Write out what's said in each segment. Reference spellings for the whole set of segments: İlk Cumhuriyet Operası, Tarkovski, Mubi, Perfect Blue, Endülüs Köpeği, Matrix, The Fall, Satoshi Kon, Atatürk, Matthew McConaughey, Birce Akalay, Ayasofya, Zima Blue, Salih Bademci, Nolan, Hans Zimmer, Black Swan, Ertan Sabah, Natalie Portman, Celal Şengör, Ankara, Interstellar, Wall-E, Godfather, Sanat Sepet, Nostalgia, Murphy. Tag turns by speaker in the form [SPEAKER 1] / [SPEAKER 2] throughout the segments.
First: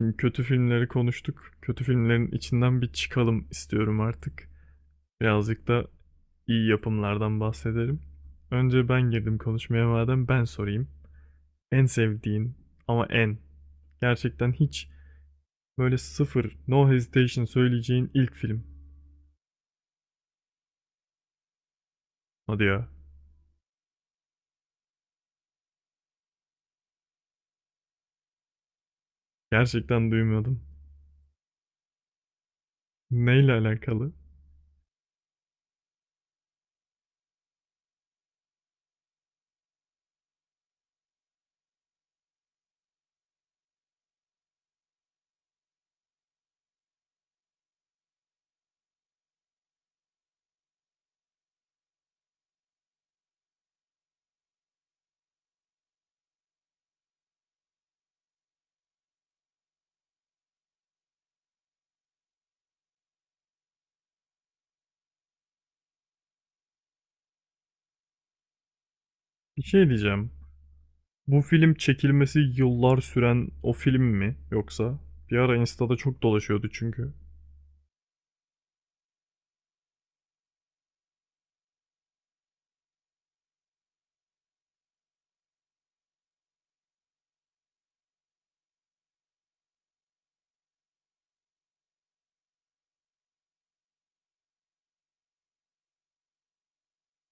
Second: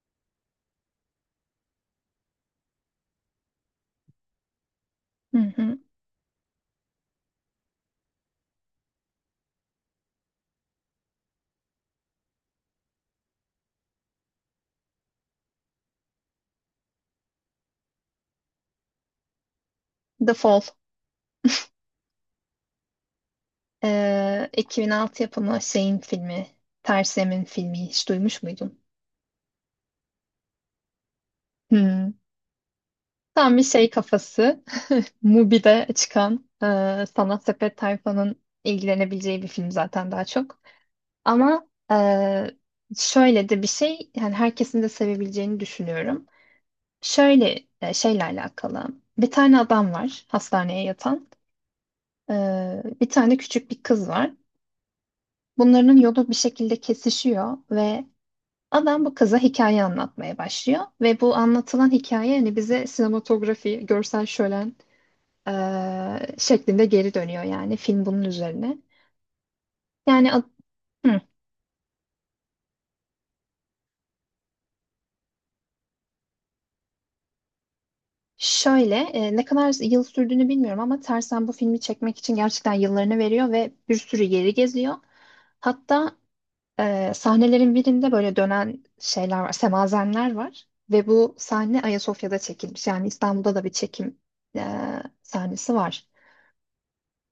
[SPEAKER 1] Şimdi kötü filmleri konuştuk. Kötü filmlerin içinden bir çıkalım istiyorum artık.
[SPEAKER 2] Hı
[SPEAKER 1] Birazcık
[SPEAKER 2] hı.
[SPEAKER 1] da iyi yapımlardan bahsedelim. Önce ben girdim konuşmaya madem ben sorayım. En sevdiğin ama en gerçekten hiç böyle sıfır no hesitation söyleyeceğin ilk film.
[SPEAKER 2] The Fall.
[SPEAKER 1] Hadi ya.
[SPEAKER 2] 2006 yapımı şeyin filmi. Tersem'in filmi. Hiç duymuş muydun?
[SPEAKER 1] Gerçekten duymuyordum.
[SPEAKER 2] Hmm.
[SPEAKER 1] Neyle
[SPEAKER 2] Tam bir şey
[SPEAKER 1] alakalı?
[SPEAKER 2] kafası. Mubi'de çıkan Sanat Sepet tayfanın ilgilenebileceği bir film zaten daha çok. Ama şöyle de bir şey. Yani herkesin de sevebileceğini düşünüyorum. Şöyle şeyle alakalı. Bir tane adam var hastaneye yatan. E, bir tane küçük bir kız var. Bunların yolu bir şekilde kesişiyor ve adam bu kıza hikaye anlatmaya başlıyor ve bu anlatılan hikaye hani bize sinematografi, görsel şölen şeklinde geri dönüyor yani film bunun üzerine.
[SPEAKER 1] Bir şey diyeceğim.
[SPEAKER 2] Yani ad- hı,
[SPEAKER 1] Bu film çekilmesi yıllar süren o film mi yoksa? Bir ara Insta'da çok dolaşıyordu çünkü.
[SPEAKER 2] şöyle ne kadar yıl sürdüğünü bilmiyorum ama Tersen bu filmi çekmek için gerçekten yıllarını veriyor ve bir sürü yeri geziyor. Hatta sahnelerin birinde böyle dönen şeyler var, semazenler var ve bu sahne Ayasofya'da çekilmiş. Yani İstanbul'da da bir çekim e, sahnesi var.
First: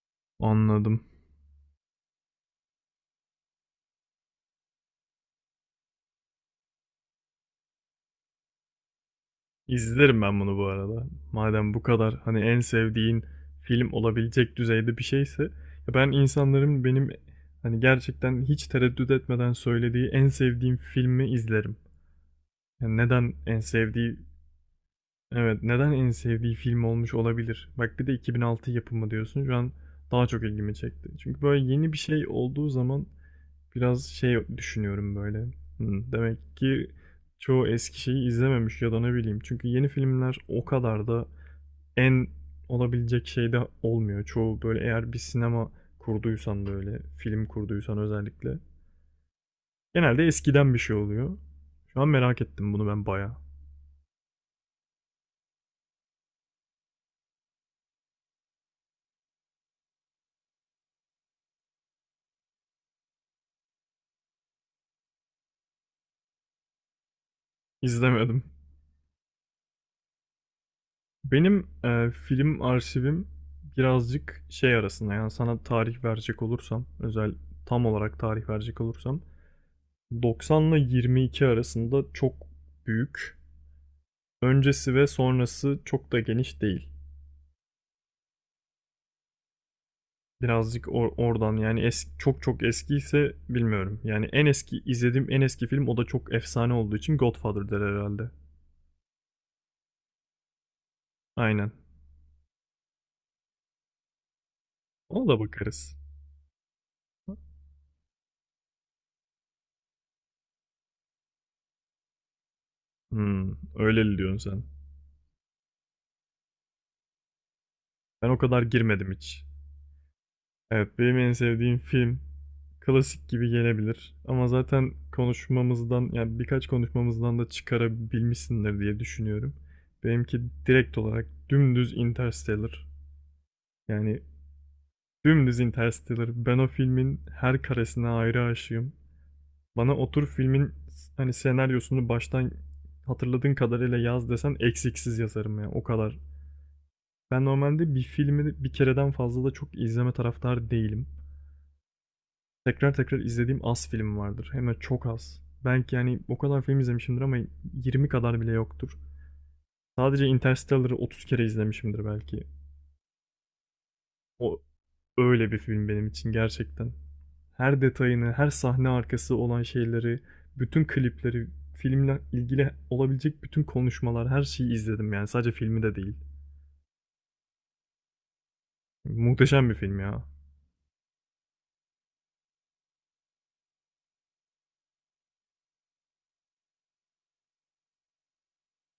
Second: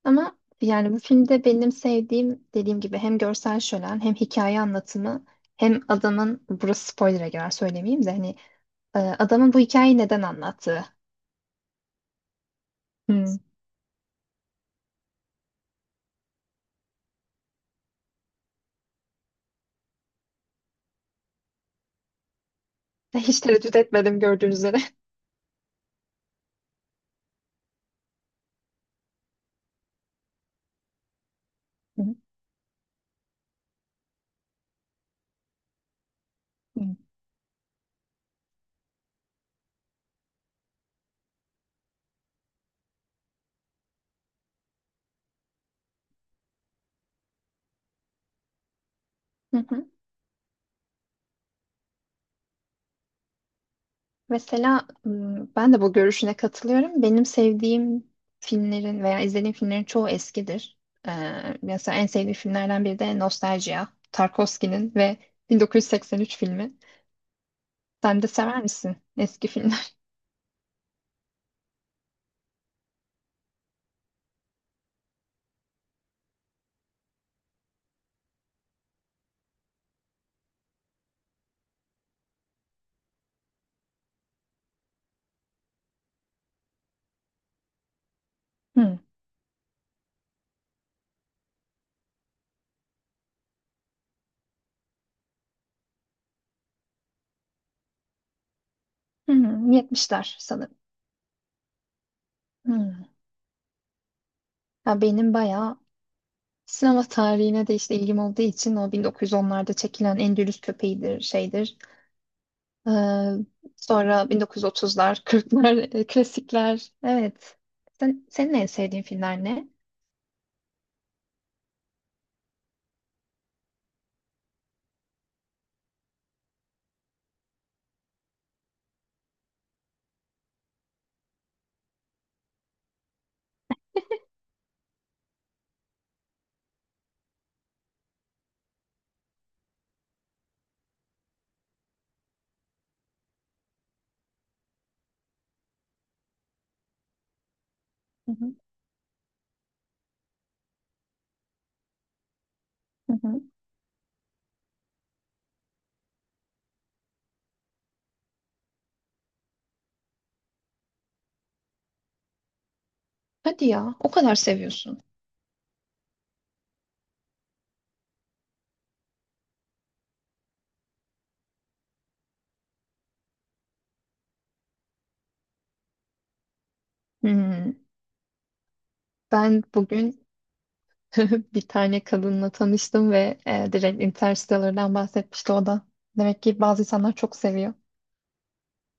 [SPEAKER 2] Ama yani bu
[SPEAKER 1] Anladım.
[SPEAKER 2] filmde benim sevdiğim dediğim gibi hem görsel şölen hem hikaye anlatımı hem adamın burası spoiler'a girer söylemeyeyim de hani adamın bu hikayeyi neden
[SPEAKER 1] İzlerim ben bunu bu
[SPEAKER 2] anlattığı.
[SPEAKER 1] arada. Madem bu kadar hani en sevdiğin
[SPEAKER 2] Hı.
[SPEAKER 1] film olabilecek düzeyde bir şeyse ya ben insanların benim hani gerçekten hiç tereddüt etmeden söylediği en sevdiğim filmi izlerim. Yani neden
[SPEAKER 2] Hiç
[SPEAKER 1] en
[SPEAKER 2] tereddüt
[SPEAKER 1] sevdiği.
[SPEAKER 2] etmedim gördüğünüz üzere.
[SPEAKER 1] Evet, neden en sevdiği film olmuş olabilir? Bak bir de 2006 yapımı diyorsun. Şu an daha çok ilgimi çekti. Çünkü böyle yeni bir
[SPEAKER 2] Hı.
[SPEAKER 1] şey olduğu zaman biraz şey düşünüyorum böyle. Hmm, demek
[SPEAKER 2] Hı.
[SPEAKER 1] ki çoğu eski şeyi izlememiş ya da ne bileyim. Çünkü yeni filmler o kadar da en olabilecek şey de olmuyor. Çoğu böyle eğer bir sinema kurduysan böyle film kurduysan özellikle.
[SPEAKER 2] Hı hı.
[SPEAKER 1] Genelde eskiden bir şey oluyor. Şu an merak ettim bunu ben bayağı.
[SPEAKER 2] Mesela ben de bu görüşüne katılıyorum. Benim sevdiğim filmlerin veya izlediğim filmlerin çoğu eskidir. Ee, mesela en sevdiğim filmlerden biri de Nostalgia, Tarkovski'nin ve 1983 filmi. Sen de
[SPEAKER 1] İzlemedim.
[SPEAKER 2] sever misin eski filmler?
[SPEAKER 1] Benim film arşivim birazcık şey arasında yani sana tarih verecek olursam özel tam olarak tarih verecek olursam 90 ile 22 arasında çok büyük. Öncesi ve sonrası çok da geniş değil.
[SPEAKER 2] Hı.
[SPEAKER 1] Birazcık oradan yani çok çok eskiyse bilmiyorum. Yani en eski izlediğim en eski film o da çok efsane olduğu için Godfather der herhalde.
[SPEAKER 2] Hmm, 70'ler sanırım.
[SPEAKER 1] Aynen.
[SPEAKER 2] Hmm. Ya
[SPEAKER 1] Ona
[SPEAKER 2] benim
[SPEAKER 1] da
[SPEAKER 2] bayağı
[SPEAKER 1] bakarız.
[SPEAKER 2] sinema tarihine de işte ilgim olduğu için o 1910'larda çekilen Endülüs Köpeği'dir, şeydir. Ee,
[SPEAKER 1] Hmm,
[SPEAKER 2] sonra
[SPEAKER 1] öyleli diyorsun sen.
[SPEAKER 2] 1930'lar, 40'lar, klasikler. Evet.
[SPEAKER 1] Ben o
[SPEAKER 2] Senin
[SPEAKER 1] kadar
[SPEAKER 2] en sevdiğin
[SPEAKER 1] girmedim hiç.
[SPEAKER 2] filmler ne?
[SPEAKER 1] Evet, benim en sevdiğim film klasik gibi gelebilir. Ama zaten konuşmamızdan yani birkaç konuşmamızdan da çıkarabilmişsindir diye düşünüyorum. Benimki direkt olarak dümdüz Interstellar. Yani dümdüz Interstellar. Ben o filmin her karesine ayrı aşığım. Bana otur filmin hani senaryosunu baştan hatırladığın kadarıyla yaz desen eksiksiz yazarım ya o kadar. Ben normalde bir
[SPEAKER 2] Hı hı.
[SPEAKER 1] filmi bir kereden fazla da çok izleme taraftarı değilim. Tekrar
[SPEAKER 2] Hı
[SPEAKER 1] tekrar
[SPEAKER 2] hı.
[SPEAKER 1] izlediğim az film vardır. Hem de çok az. Belki yani o kadar film izlemişimdir ama 20 kadar bile yoktur. Sadece Interstellar'ı 30 kere izlemişimdir belki.
[SPEAKER 2] Hadi ya, o kadar
[SPEAKER 1] O
[SPEAKER 2] seviyorsun.
[SPEAKER 1] öyle bir film benim için gerçekten. Her detayını, her sahne arkası olan şeyleri, bütün klipleri, filmle ilgili olabilecek bütün konuşmalar, her şeyi izledim yani sadece filmi de değil.
[SPEAKER 2] Hmm. Ben
[SPEAKER 1] Muhteşem bir film ya.
[SPEAKER 2] bugün bir tane kadınla tanıştım ve direkt Interstellar'dan bahsetmişti o da. Demek ki bazı insanlar çok seviyor.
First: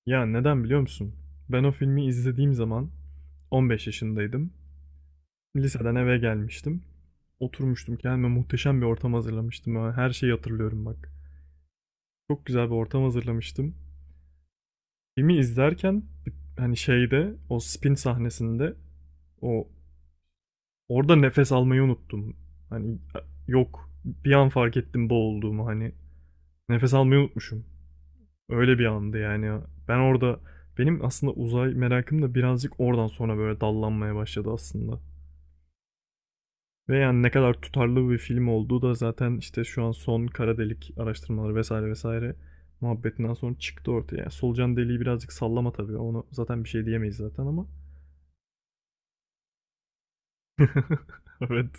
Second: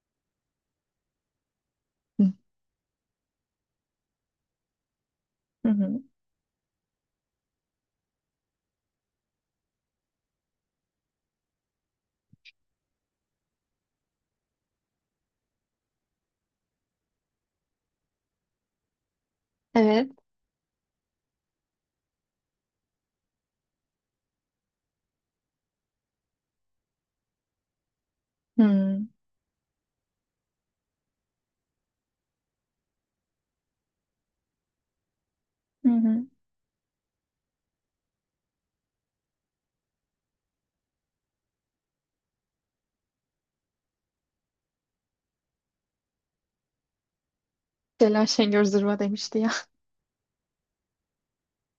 [SPEAKER 1] Ya neden biliyor musun? Ben o filmi izlediğim zaman 15 yaşındaydım.
[SPEAKER 2] Hı
[SPEAKER 1] Liseden
[SPEAKER 2] hı.
[SPEAKER 1] eve gelmiştim. Oturmuştum, kendime muhteşem bir ortam hazırlamıştım. Ha, her şeyi hatırlıyorum bak. Çok güzel bir ortam hazırlamıştım. Filmi izlerken hani şeyde o spin sahnesinde o
[SPEAKER 2] Evet.
[SPEAKER 1] Orada nefes almayı unuttum. Hani yok bir an fark ettim boğulduğumu hani. Nefes almayı unutmuşum. Öyle bir
[SPEAKER 2] Hmm.
[SPEAKER 1] andı yani. Ben orada benim aslında uzay merakım da birazcık oradan sonra böyle dallanmaya başladı aslında.
[SPEAKER 2] Hı hı.
[SPEAKER 1] Ve yani ne kadar tutarlı bir film olduğu da zaten işte şu an son kara delik araştırmaları vesaire vesaire muhabbetinden sonra çıktı ortaya. Yani solucan deliği birazcık sallama tabii. Onu zaten bir şey diyemeyiz zaten ama
[SPEAKER 2] Celal Şengör zırva demişti ya.
[SPEAKER 1] evet.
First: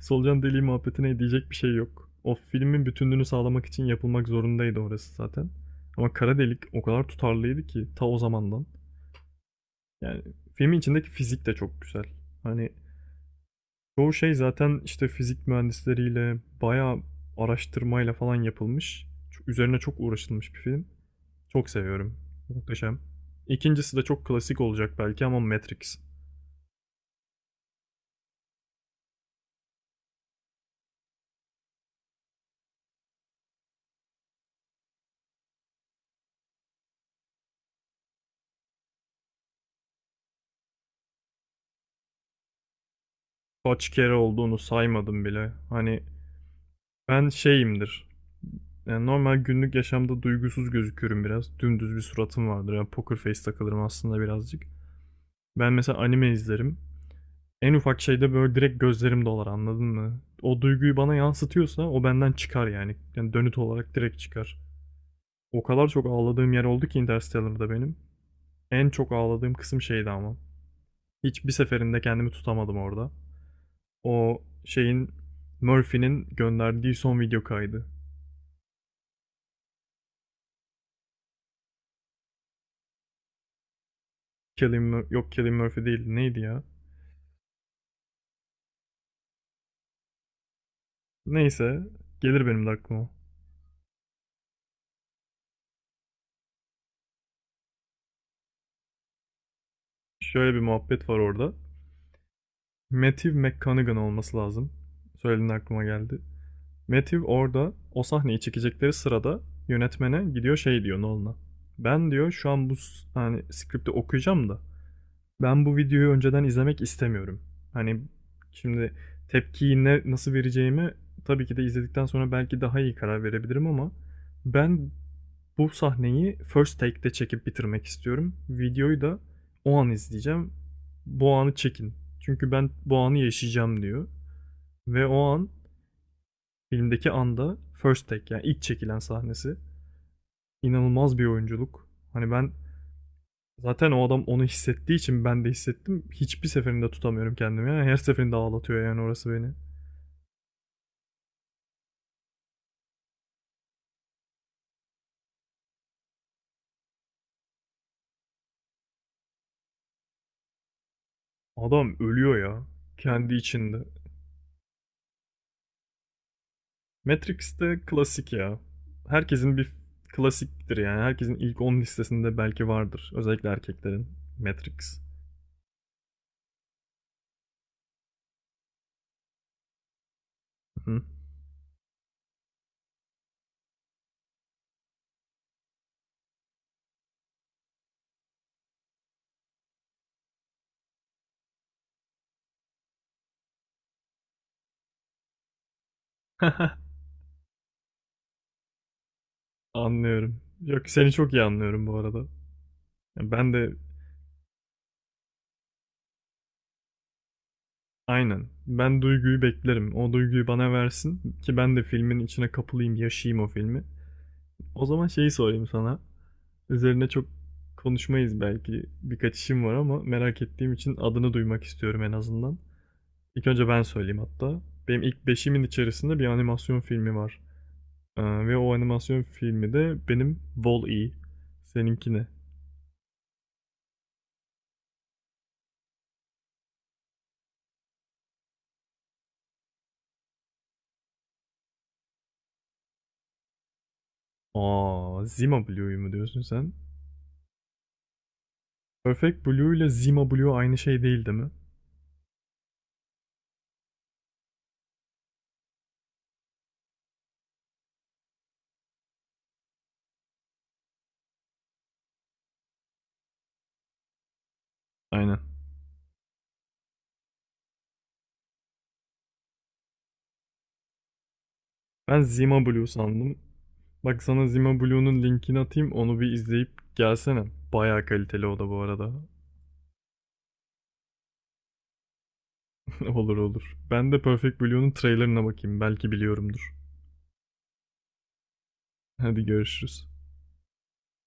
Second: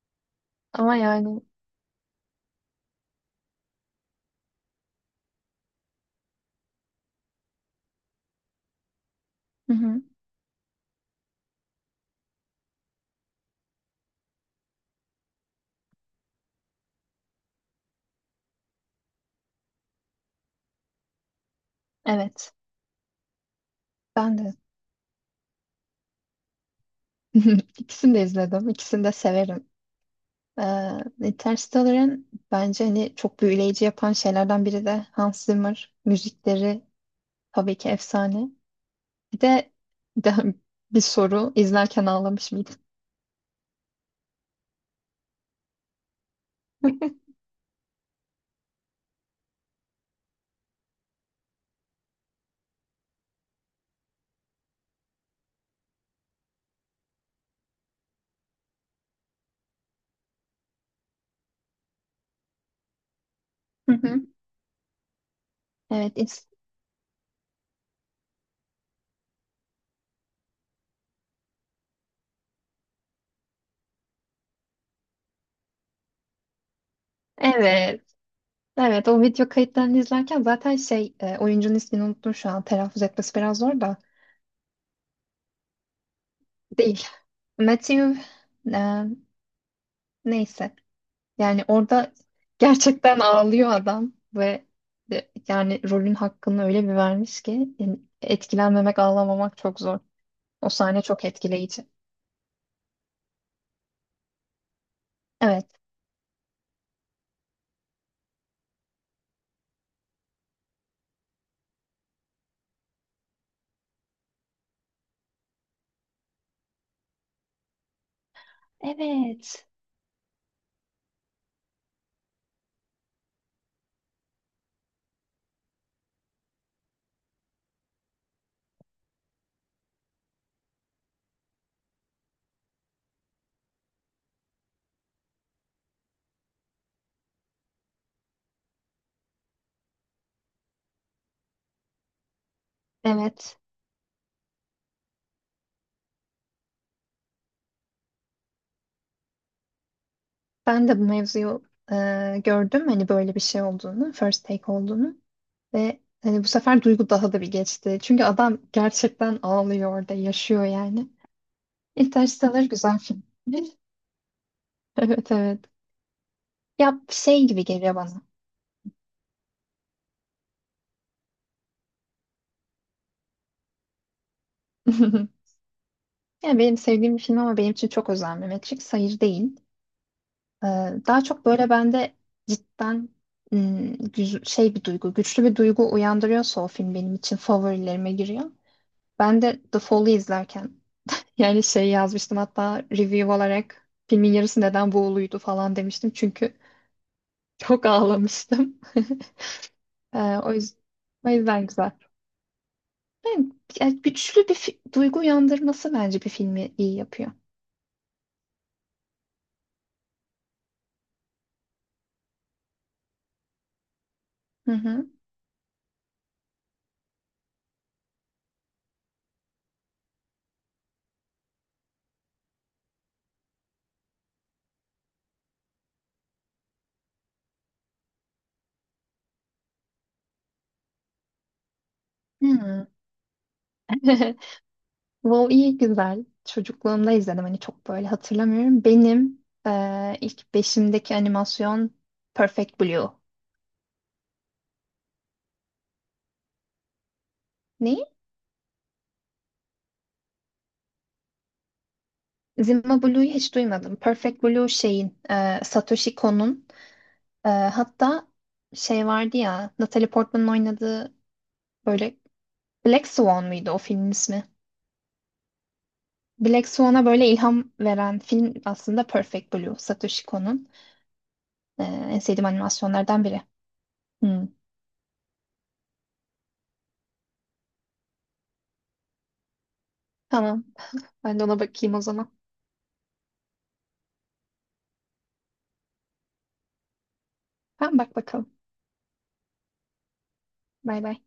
[SPEAKER 1] Solucan deliği
[SPEAKER 2] Ama
[SPEAKER 1] muhabbetine
[SPEAKER 2] yani
[SPEAKER 1] diyecek bir şey yok. O filmin bütünlüğünü sağlamak için yapılmak zorundaydı orası zaten. Ama kara delik o kadar tutarlıydı ki ta o zamandan.
[SPEAKER 2] hı hı.
[SPEAKER 1] Yani filmin içindeki fizik de çok güzel. Hani çoğu şey zaten işte fizik mühendisleriyle bayağı araştırmayla falan yapılmış. Üzerine çok uğraşılmış bir film. Çok seviyorum.
[SPEAKER 2] Evet.
[SPEAKER 1] Muhteşem. İkincisi de çok
[SPEAKER 2] Ben de
[SPEAKER 1] klasik olacak belki ama Matrix.
[SPEAKER 2] ikisini de izledim. İkisini de severim. Interstellar'ın bence hani çok büyüleyici yapan şeylerden biri de Hans Zimmer. Müzikleri tabii ki efsane. Bir de, bir de bir soru izlerken ağlamış mıydın?
[SPEAKER 1] Kaç kere olduğunu saymadım bile. Hani ben şeyimdir. Yani normal günlük yaşamda duygusuz gözüküyorum biraz. Dümdüz bir suratım vardır. Yani poker face takılırım aslında birazcık. Ben mesela anime izlerim. En ufak şeyde böyle direkt gözlerim dolar, anladın mı? O duyguyu bana yansıtıyorsa o benden çıkar yani. Yani dönüt
[SPEAKER 2] Hı
[SPEAKER 1] olarak direkt
[SPEAKER 2] hı.
[SPEAKER 1] çıkar. O kadar çok
[SPEAKER 2] Evet, is-
[SPEAKER 1] ağladığım yer oldu ki Interstellar'da benim. En çok ağladığım kısım şeydi ama. Hiçbir seferinde kendimi tutamadım orada. O şeyin Murphy'nin gönderdiği son video kaydı.
[SPEAKER 2] evet, evet. O video kayıtlarını izlerken zaten şey oyuncunun ismini unuttum şu an. Telaffuz etmesi biraz zor da
[SPEAKER 1] Killing, yok Killing Murphy değil, neydi ya?
[SPEAKER 2] değil. Matthew e, neyse. Yani
[SPEAKER 1] Neyse,
[SPEAKER 2] orada
[SPEAKER 1] gelir benim de aklıma.
[SPEAKER 2] gerçekten ağlıyor adam ve yani rolün hakkını öyle bir vermiş ki yani etkilenmemek, ağlamamak çok zor.
[SPEAKER 1] Şöyle bir
[SPEAKER 2] O sahne
[SPEAKER 1] muhabbet var
[SPEAKER 2] çok
[SPEAKER 1] orada.
[SPEAKER 2] etkileyici.
[SPEAKER 1] Matthew McConaughey olması lazım. Söylediğinde
[SPEAKER 2] Evet,
[SPEAKER 1] aklıma geldi. Matthew orada o sahneyi çekecekleri sırada yönetmene gidiyor, şey diyor Nolan'a. Ben diyor şu an bu hani skripti okuyacağım da ben bu videoyu önceden izlemek istemiyorum. Hani şimdi
[SPEAKER 2] evet.
[SPEAKER 1] tepkiyi ne, nasıl vereceğimi tabii ki de izledikten sonra belki daha iyi karar verebilirim ama ben bu sahneyi first take'de çekip bitirmek istiyorum. Videoyu da o an izleyeceğim. Bu anı çekin. Çünkü ben bu anı yaşayacağım diyor. Ve o an filmdeki anda first take yani ilk çekilen sahnesi. İnanılmaz bir oyunculuk. Hani ben
[SPEAKER 2] Evet.
[SPEAKER 1] zaten o adam onu hissettiği için ben de hissettim. Hiçbir seferinde tutamıyorum kendimi. Yani her seferinde ağlatıyor yani orası beni.
[SPEAKER 2] Ben de bu mevzuyu gördüm. Hani böyle bir şey olduğunu, first take olduğunu ve hani bu sefer duygu daha da bir geçti. Çünkü adam gerçekten ağlıyor orada, yaşıyor yani.
[SPEAKER 1] Adam ölüyor
[SPEAKER 2] Interstellar
[SPEAKER 1] ya
[SPEAKER 2] güzel film.
[SPEAKER 1] kendi içinde.
[SPEAKER 2] Evet, evet. Ya şey
[SPEAKER 1] Matrix
[SPEAKER 2] gibi
[SPEAKER 1] de
[SPEAKER 2] geliyor bana.
[SPEAKER 1] klasik ya. Herkesin bir klasiktir yani. Herkesin ilk 10 listesinde belki vardır. Özellikle erkeklerin. Matrix.
[SPEAKER 2] Yani benim sevdiğim bir film ama benim için çok özel Mehmetçik. Hayır değil. Ee, daha çok böyle bende cidden şey bir duygu, güçlü bir duygu uyandırıyorsa o film benim için favorilerime giriyor. Ben de The Fall'ı izlerken yani şey yazmıştım hatta review olarak filmin yarısı neden buğuluydu falan demiştim. Çünkü çok ağlamıştım. Ee,
[SPEAKER 1] Anlıyorum.
[SPEAKER 2] o yüzden,
[SPEAKER 1] Yok, seni
[SPEAKER 2] o
[SPEAKER 1] çok iyi
[SPEAKER 2] yüzden
[SPEAKER 1] anlıyorum
[SPEAKER 2] güzel.
[SPEAKER 1] bu arada. Ya
[SPEAKER 2] Yani,
[SPEAKER 1] ben de
[SPEAKER 2] yani güçlü bir duygu uyandırması bence bir filmi iyi yapıyor.
[SPEAKER 1] aynen. Ben duyguyu beklerim. O duyguyu bana versin ki ben de filmin içine kapılayım, yaşayayım o filmi.
[SPEAKER 2] Hı
[SPEAKER 1] O zaman
[SPEAKER 2] hı.
[SPEAKER 1] şeyi sorayım sana. Üzerine çok konuşmayız belki. Birkaç işim var ama merak ettiğim için adını duymak istiyorum en azından. İlk önce ben söyleyeyim hatta. Benim ilk beşimin içerisinde bir animasyon filmi var. Ve o animasyon filmi de benim Wall-E. Seninki ne?
[SPEAKER 2] Hı. WoW iyi güzel. Çocukluğumda izledim. Hani çok böyle hatırlamıyorum. Benim ilk beşimdeki animasyon Perfect Blue.
[SPEAKER 1] Aa, Zima Blue'yu mu diyorsun sen?
[SPEAKER 2] Ne?
[SPEAKER 1] Perfect Blue ile Zima Blue aynı şey değil değil mi?
[SPEAKER 2] Zima Blue'yu hiç duymadım. Perfect Blue şeyin Satoshi Kon'un hatta şey vardı ya Natalie Portman'ın oynadığı böyle Black Swan mıydı o filmin ismi?
[SPEAKER 1] Aynen.
[SPEAKER 2] Black Swan'a böyle ilham veren film aslında Perfect Blue. Satoshi Kon'un eee, en
[SPEAKER 1] Ben
[SPEAKER 2] sevdiğim
[SPEAKER 1] Zima Blue
[SPEAKER 2] animasyonlardan
[SPEAKER 1] sandım.
[SPEAKER 2] biri.
[SPEAKER 1] Bak sana
[SPEAKER 2] Hmm.
[SPEAKER 1] Zima Blue'nun linkini atayım, onu bir izleyip gelsene. Bayağı kaliteli o da bu arada.
[SPEAKER 2] Tamam. Ben de ona bakayım o zaman.
[SPEAKER 1] Olur olur. Ben de Perfect Blue'nun trailerına bakayım, belki biliyorumdur.
[SPEAKER 2] Tamam bak bakalım.
[SPEAKER 1] Hadi görüşürüz.
[SPEAKER 2] Bay bay.